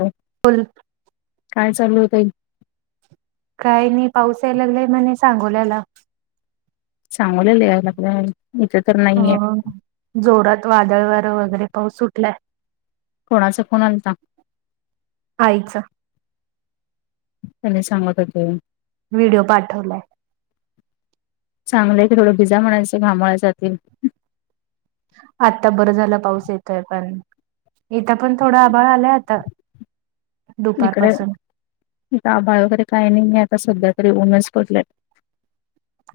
हा ब काय चालू होताई काय नाही पाऊसा यायलागलाय म्हणे सांगोल्याला चांगवलंलं इथे तर अ नाहीये जोरात वादळ व वगैरे पाऊस सुटलाय थोडासा कोण आलता आयच त्यांनी सांगत होते व्हिडिओ पाठवलाय चांगलंय तर थोडं भिजा म्हणायचं घामायचील आता बरं झालं पाऊस येतोय पण इथ पण थोडा आबााळ आलाय आता इकडे दुपारपासून आभाळ वगैरे काही नाही नाही आता सध्या तरी ओनस पटले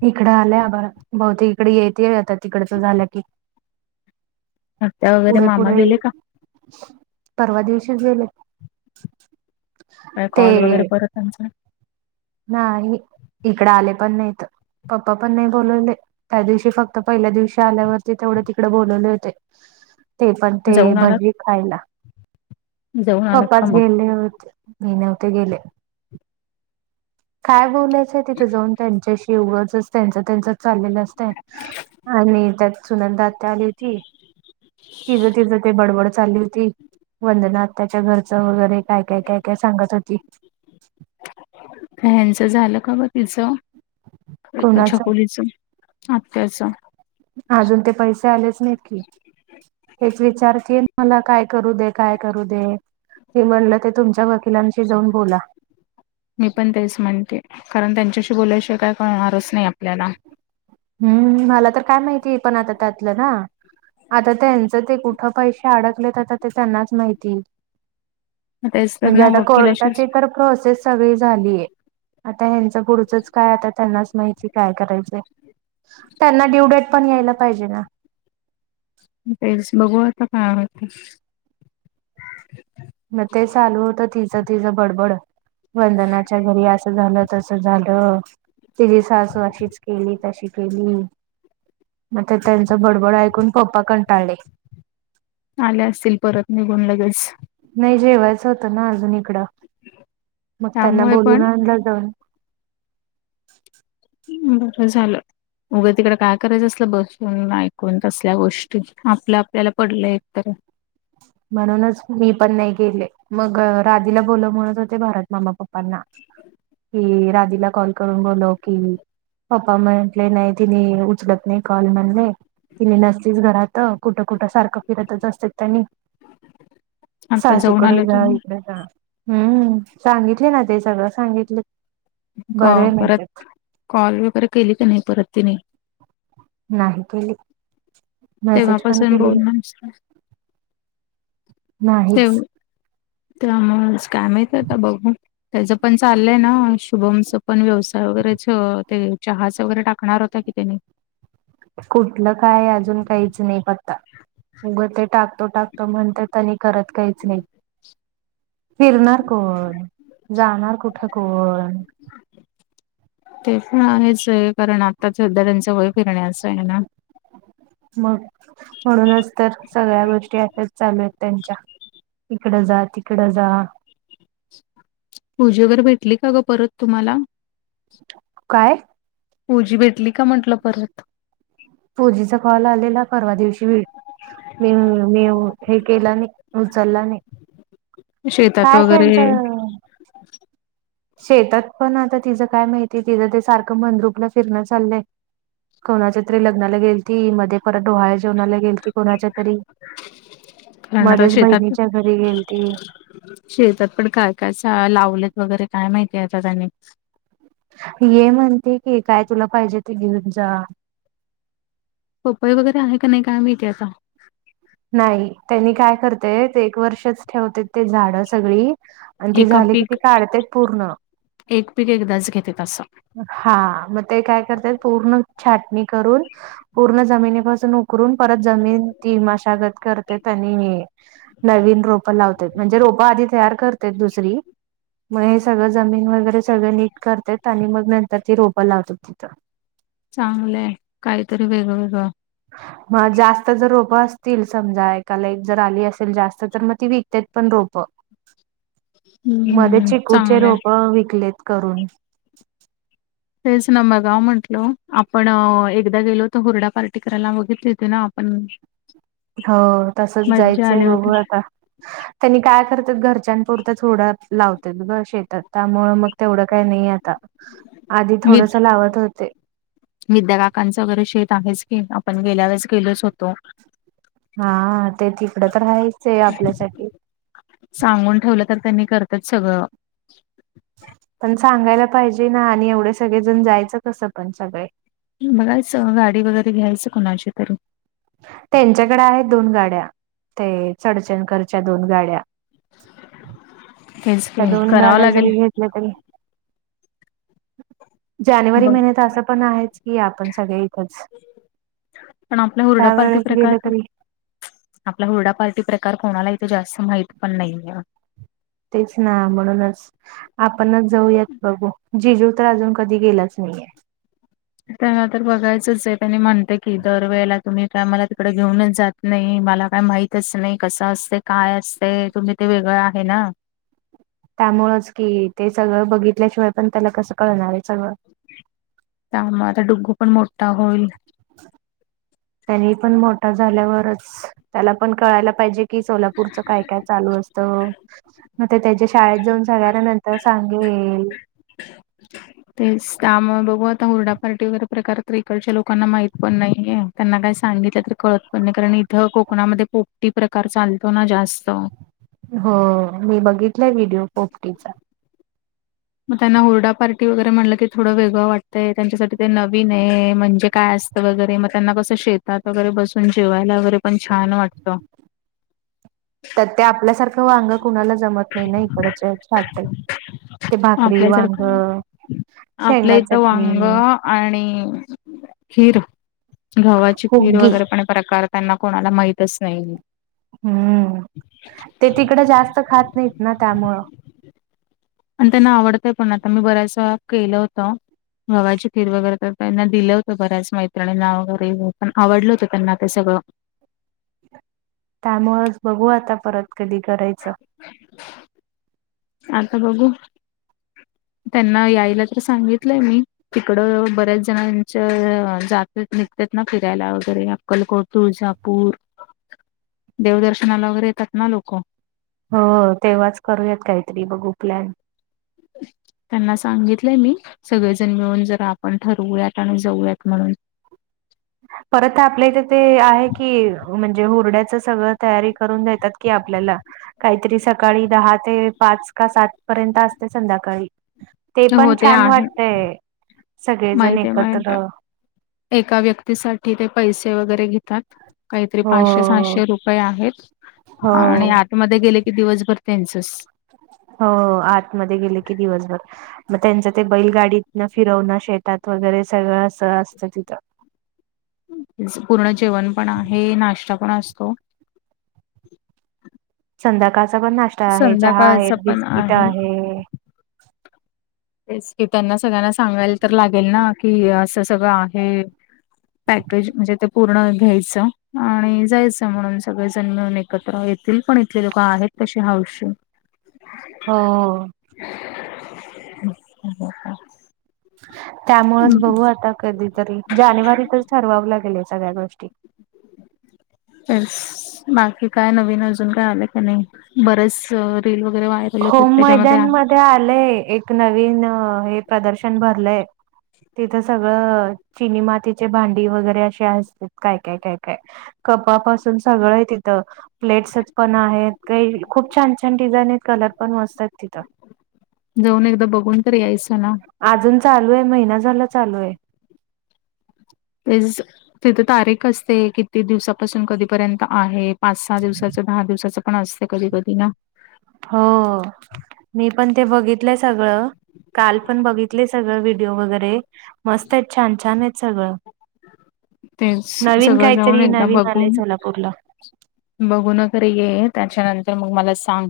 इकडं आल्या ब बहुते इकडे येते आता तिकडच झालं की आत्या वगैरे पुढे मामा पुढे गेले का परवा दिवशीच गेले का ते कॉल वगैरे परतचा नाही इकडे आले पण नाही तर पप्पा पण नाही बोलवले त्या दिवशी फक्त पहिल्या दिवशी आल्यावरती तेवढं तिकडे बोलवले होते ते पण ते जाऊन आलात भजी खायला जाऊन आलात पप्पाच का मग गेले होते ने नवते गेले काय बोलायचंय तिथे जाऊन त्यांच्याशी एवगच त्यांच त्यांच चाललेलं असत आणि त्यात सुनलदा आ्या आली होती [inaudible] तिज तिज ते बडबड चालली होती वंदनात त्याच्या घरचं वगैरे काय काय काय काय सांगत होती फनचं झालं का बा तिचं कोणाच चछकोलीच आत्याचा अजून ते पैसे आलेच नाही की तेच विचार तिल मला काय करू दे काय करू दे की म्हणलं ते तुमच्या वकिलांशी जाऊन बोला मी पण तेच म्हणते कारण त्यांच्याशी बोलायशिवाय काय कळणारच नाही आपल्याला हम्म मला तर काय माहिती आहे पण आता त्यातलं ना आता त्यांचं ते कुठं पैसे अडकलेत आता ते त्यांनाच माहिती तेच तर म्हणजे ना आता वकिलाशीच कोर्टाचे तर प्रोसेस सगळी झालीय आता ह्यांच पुढचंच काय आता त्यांनाच माहिती काय करायचंय त्यांना ड्यू डेट पण यायला पाहिजे ना तेच बघू आता काय होतंय मग ते चालू होतं तिचं तिचं बडबड वंदनाच्या घरी असं झालं तसं झालं तिची सासू अशीच केली तशी केली मग ते त्यांचं बडबड ऐकून पप्पा कंटाळले आले असतील परत निघून लगेच नाही जेवायचं होतं ना अजून इकडं मग त्यांना त्यामुळे बोलवून पण आणलं जाऊन बरं झालं उगं तिकडे काय करायचं असल बसून ऐकून तसल्या गोष्टी आपल्या आपल्याला पडलं एकत म्हणूनच मी पण नाही गेले मग राधीला बोलव म्हणत होते भरत मामा पप्पांना कि राधीला कॉल करून बोलव की पप्पा म्हंटले नय तीनी उचलत नाही कॉल म्हणले तिली नसतीच घरात कुठं कुठं सारखं फिरतच असत्यात त्यांनी आता जाऊन सासूकडं आलो जा तुम्ही इकड जा हम्म सांगितले ना ते सगळं सांगितले क बरे परत म्हणतात कॉल वगैरे केली क नाही परत तिने नाही केली मेसेज पण तेव्हापासून केली बोलण नाही [inaudible] त्यामुळच काय माहित आता बघू त्याच पण चाललंय ना शुभमच पण व्यवसाय वगैरेच ते चहाच वगैरे टाकणार होता कि त्यानी कुठलं काय अजून काहीच नाही पत्ता उगं ते टाकतो टाकतो म्हणत्यात आणि करत काहीच नाही फिरणार कोण जाणार कुठं कोण ते पण आहेच आहे कारण आता सध्या त्यांचं वय फिरण्याचं आहे ना मग म्हणूनच तर सगळ्या गोष्टी अश्याच चालू आहेत त्यांच्या इकडं जा तिकडं जा पूजी वगैरे भेटली का ग परत तुम्हाला काय पुजी भेटली का म्हटलं परत पूजीचा कॉल आलेला परवा दिवशी व्हिडि मी मी हे केला नाही उचलला नाही शेतात काय वगैरे त्यांचं शेतात पण आता तिचं काय माहितीय तिचं ते सारखं मंदरुपला फिरणं चाललंय कोणाच्यातरी लग्नाला गेलती मध्ये परत डोहाळ जेवणाला गेली ती कोणाच्या तरी कारण आता मध्येच शेतात बहिणीच्या घरी गेलती शेतात पण काय काय लावलेत वगैरे काय माहितीय आता त्यांनी ये म्हणते की काय तुला पाहिजे ते घेऊन जा पपई वगैरे आहे का नाही काय माहिती आता नाही त्यांनी काय करतेते एक वर्षच ठेवते ते झाडं सगळी आणि ती एक झाली कि पीक ती काढतेत पूर्ण एक पीक एकदाच घेतेत असं हा मग ते काय करतेत पूर्ण छाटणी करून पूर्ण जमिनीपासून उकरून परत जमीन ती मशागत करते त्यांनी नवीन रोपं लावत्यात म्हणजे रोप आधी तयार करत्यात दुसरी मग हे सगळं जमीन वगैरे सगळं नीट करते आणि मग नंतर ती रोपं लावतात तिथं चांगलंय काहीतरी वेगवेगळ मग जास्त जर रोपं असतील समजा एकाला एक जर आली असेल जास्त तर मग ती विकत्यात पण रोपं मध्ये हम्म चिकूचे चांगलंय रोप विकलेत करून तेच ना बागाव म्हंटल आपण एकदा गेलो तर हुरडा पार्टी करायला बघितली हो त ना आपण ह [inaudible] हो तसचं मज्जा जायचंय आली बघू होती आता त्यांनी काय करतात घरच्यांपुरतंच थोडं लावतात गं शेतात त्यामुळं मग तेवढं काय नाही आता आधी वि थोडसं लावत होते. विद्या काकांचं वगैरे शेत आम्हीच केलं पण गेल्या वेळेस गेलोच होतो. हा हा ते तिकडं तर राहायचं आपल्यासाठी सांगून ठेवलं तर त्यांनी करत्यात सगळं पण सांगायला पाहिजे ना, आणि एवढे सगळेजण जायचं कसं पण सगळे बघायचं गाडी वगैरे घ्यायचं कुणाची तरी त्यांच्याकडे आहेत दोन गाड्या ते चडचणकरच्या दोन गाड्या तेच की त्या दोन करावं गाड्या लागेल जरी घेतल्या तरी जानेवारी ब महिन्यात असं पण आहेच की आपण सगळे इथंच पण आपला हुरडा पार्टी त्यावेळेच गेले प्रकार तरी आपला हुरडा पार्टी प्रकार कोणाला इथे जास्त माहित पण नाहीय. तेच ना म्हणूनच आपणच जाऊयात बघू जिजू तर अजून कधी गेलेच नाहीये. त्यांना तर बघायचंच आहे त्यांनी म्हणते की दरवेळेला तुम्ही काय मला तिकडे घेऊनच जात नाही. नाही मला काय माहितच नाही कसं असते काय असते तुम्ही ते वेगळं आहे ना त्यामुळंच कि ते सगळं बघितल्याशिवाय पण त्याला कसं कळणार आहे सगळं? त्यामुळं माझा डुग्गु पण मोठा होईल. त्यांनी पण मोठा झाल्यावरच त्याला पण कळायला पाहिजे. की सोलापूरचं काय काय चालू असतं. मग ते त्याच्या शाळेत जाऊन सगळ्यांना नंतर सांगेल. तेच त्यामुळं बघू आता हुरडा पार्टी वगैरे प्रकार तर इकडच्या लोकांना माहित पण नाहीय. त्यांना काय सांगितलं तर कळतं पण नाही कारण इथं कोकणामध्ये पोपटी प्रकार चालतो ना जास्तं हो मी बघितलाय व्हिडिओ पोपटीचा मग त्यांना हरडा पार्टी वगैरे म्हणलं की थोडं वेगळं वाटतंय त्यांच्यासाठी ते नवीनय म्हणजे काय अस तरी वगैरे मग त्यांना कसं शेतात वगैरे बसून जेवायला वगैरे पण छान वाटतं. [inaudible] त्यात ते आपल्यासारखं वांग कुणाला जमत नाही ना इकडचं काट [unintelligible] आपल्या सारखं आपल्या शेंगा इथं चटणी वांग आणि खीर गव्हाची खीर हुग्गी वगैरे पण प्रकार त्यांना कोणाला माहितच नाही. हम्म ते तिकडे जास्त खात नाहीत ना त्यामुळं आणि त्यांना आवडतंय पण आता मी बऱ्याच केलं होतं. गव्हाची खीर वगैरे तर त्यांना दिलं होतं बऱ्याच मैत्रिणींना वगैरे पण आवडलं होतं त्यांना ते सगळं त्यामुळेच बघू आता परत कधी करायचं? आता बघू त्यांना यायला तर सांगितलंय मी तिकड बऱ्याच जणांच्या जातेत निघतात ना फिरायला वगैरे अक्कलकोट, तुळजापूर [inaudible] देवदर्शनाला वगैरे येतात ना लोकं. हो तेव्हाच करूयात काहीतरी बघू प्लन. त्यांना सांगितलंय मी सगळेजण मिळून जरा आपण ठरवूयात आणि जाऊयात म्हणून परत आपल्या इथे ते आहे की म्हणजे हुरड्याच सगळं तयारी करून देतात की आपल्याला काहीतरी सकाळी दहा ते पाच का सात पर्यंत असते संध्याकाळी. ते हो पण छान आहे वाटतय सगळेजण माहित आहे माहित एकत्र. आहे. एका व्यक्तीसाठी ते पैसे वगैरे घेतात काहीतरी हो पाचशे सहाशे रुपये आहेत. हो आणि आतमध्येध्ये गेले की दिवसभर त्यांचच. हो आतमध्ये गेले की दिवसभर मग त्यांचं ते बैलगाडीत फिरवण शेतात वगैरे सगळं असं असतं तिथं. पूर्ण जेवण पण आहे नाश्ता पण असतो. संध्याकाळचा पण नाश्ता आहे चहा संध्याकाळचा आहेत पण बिस्किट आहे. तेच की त्यांना सगळ्यांना सांगायला तर लागेल ना कि असं सगळं आहे. पॅकेज म्हणजे ते पूर्ण घ्यायचं आणि जायचं म्हणून सगळे जण मिळून. एकत्र येतील पण इथले लोक आहेत तशी हाऊशी. हो. ह ह ह [unintelligible] त्यामुळेच बघू आता कधीतरी जानेवारीतच ठरवाव लागेलं सगळ्या गोष्टी. स बाकी काय नवीन अजून काय आले का नाही बरेच वगैरे होत होम त्याच्यामध्ये मैदानमध्ये आलेय एक नवीन हे प्रदर्शन भरलेय. तिथं सगळं चिनी मातीचे भांडी वगैरे असे असते काय काय काय काय. कपापासून सगळं आहे तिथं प्लेट्सच पण आहेत काही खूप छान छान डिझाईन आहेत. कलर पण मस्त आहेत तिथं. जाऊन एकदा बघून तर यायचं ना. अजून चालू आहे महिना झाला चालू आहे. तेज तिथे तारीख असते किती दिवसापासून कधीपर्यंत आहे. पाच सहा दिवसाचं दहा दिवसाचं पण असते कधी कधी ना हो. मी पण ते बघितलं सगळं काल पण बघितलं सगळं व्हिडिओ वगैरे. मस्त आहेत छान छान आहेत सगळं. तेच नवीन सगळं जाऊन काहीतरी एकदा नवीन बघू आलंय सोलापूरला. बघुन खर ये त्याच्यानंतर मग मला सांग.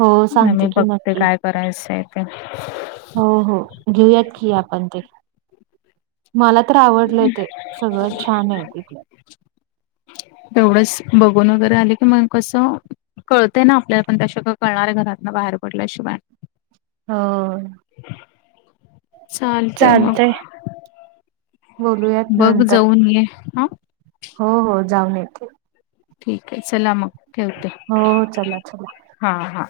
हो नाही सांगते मी की बघते नक्की काय करायचं आहे तेे. हो हो घेऊयात की आपण ते. मला तर आवडलंय ते सगळंत छान आहे तिथलं. तेवढंच बघून वगैरे आले की मग कसं. कळतें ना आपल्याला पण त्याश कां कळणार आहे घरातन बाहेर पडल्या शिवाय. हो. [inaudible] चालतय मग चालतंय. बोलूयात बघ नंतर जाऊन ये हा. हो हो जाऊन येेते. ठीक आहे चला मग ठेवते. हो हो चला चला. हा हा.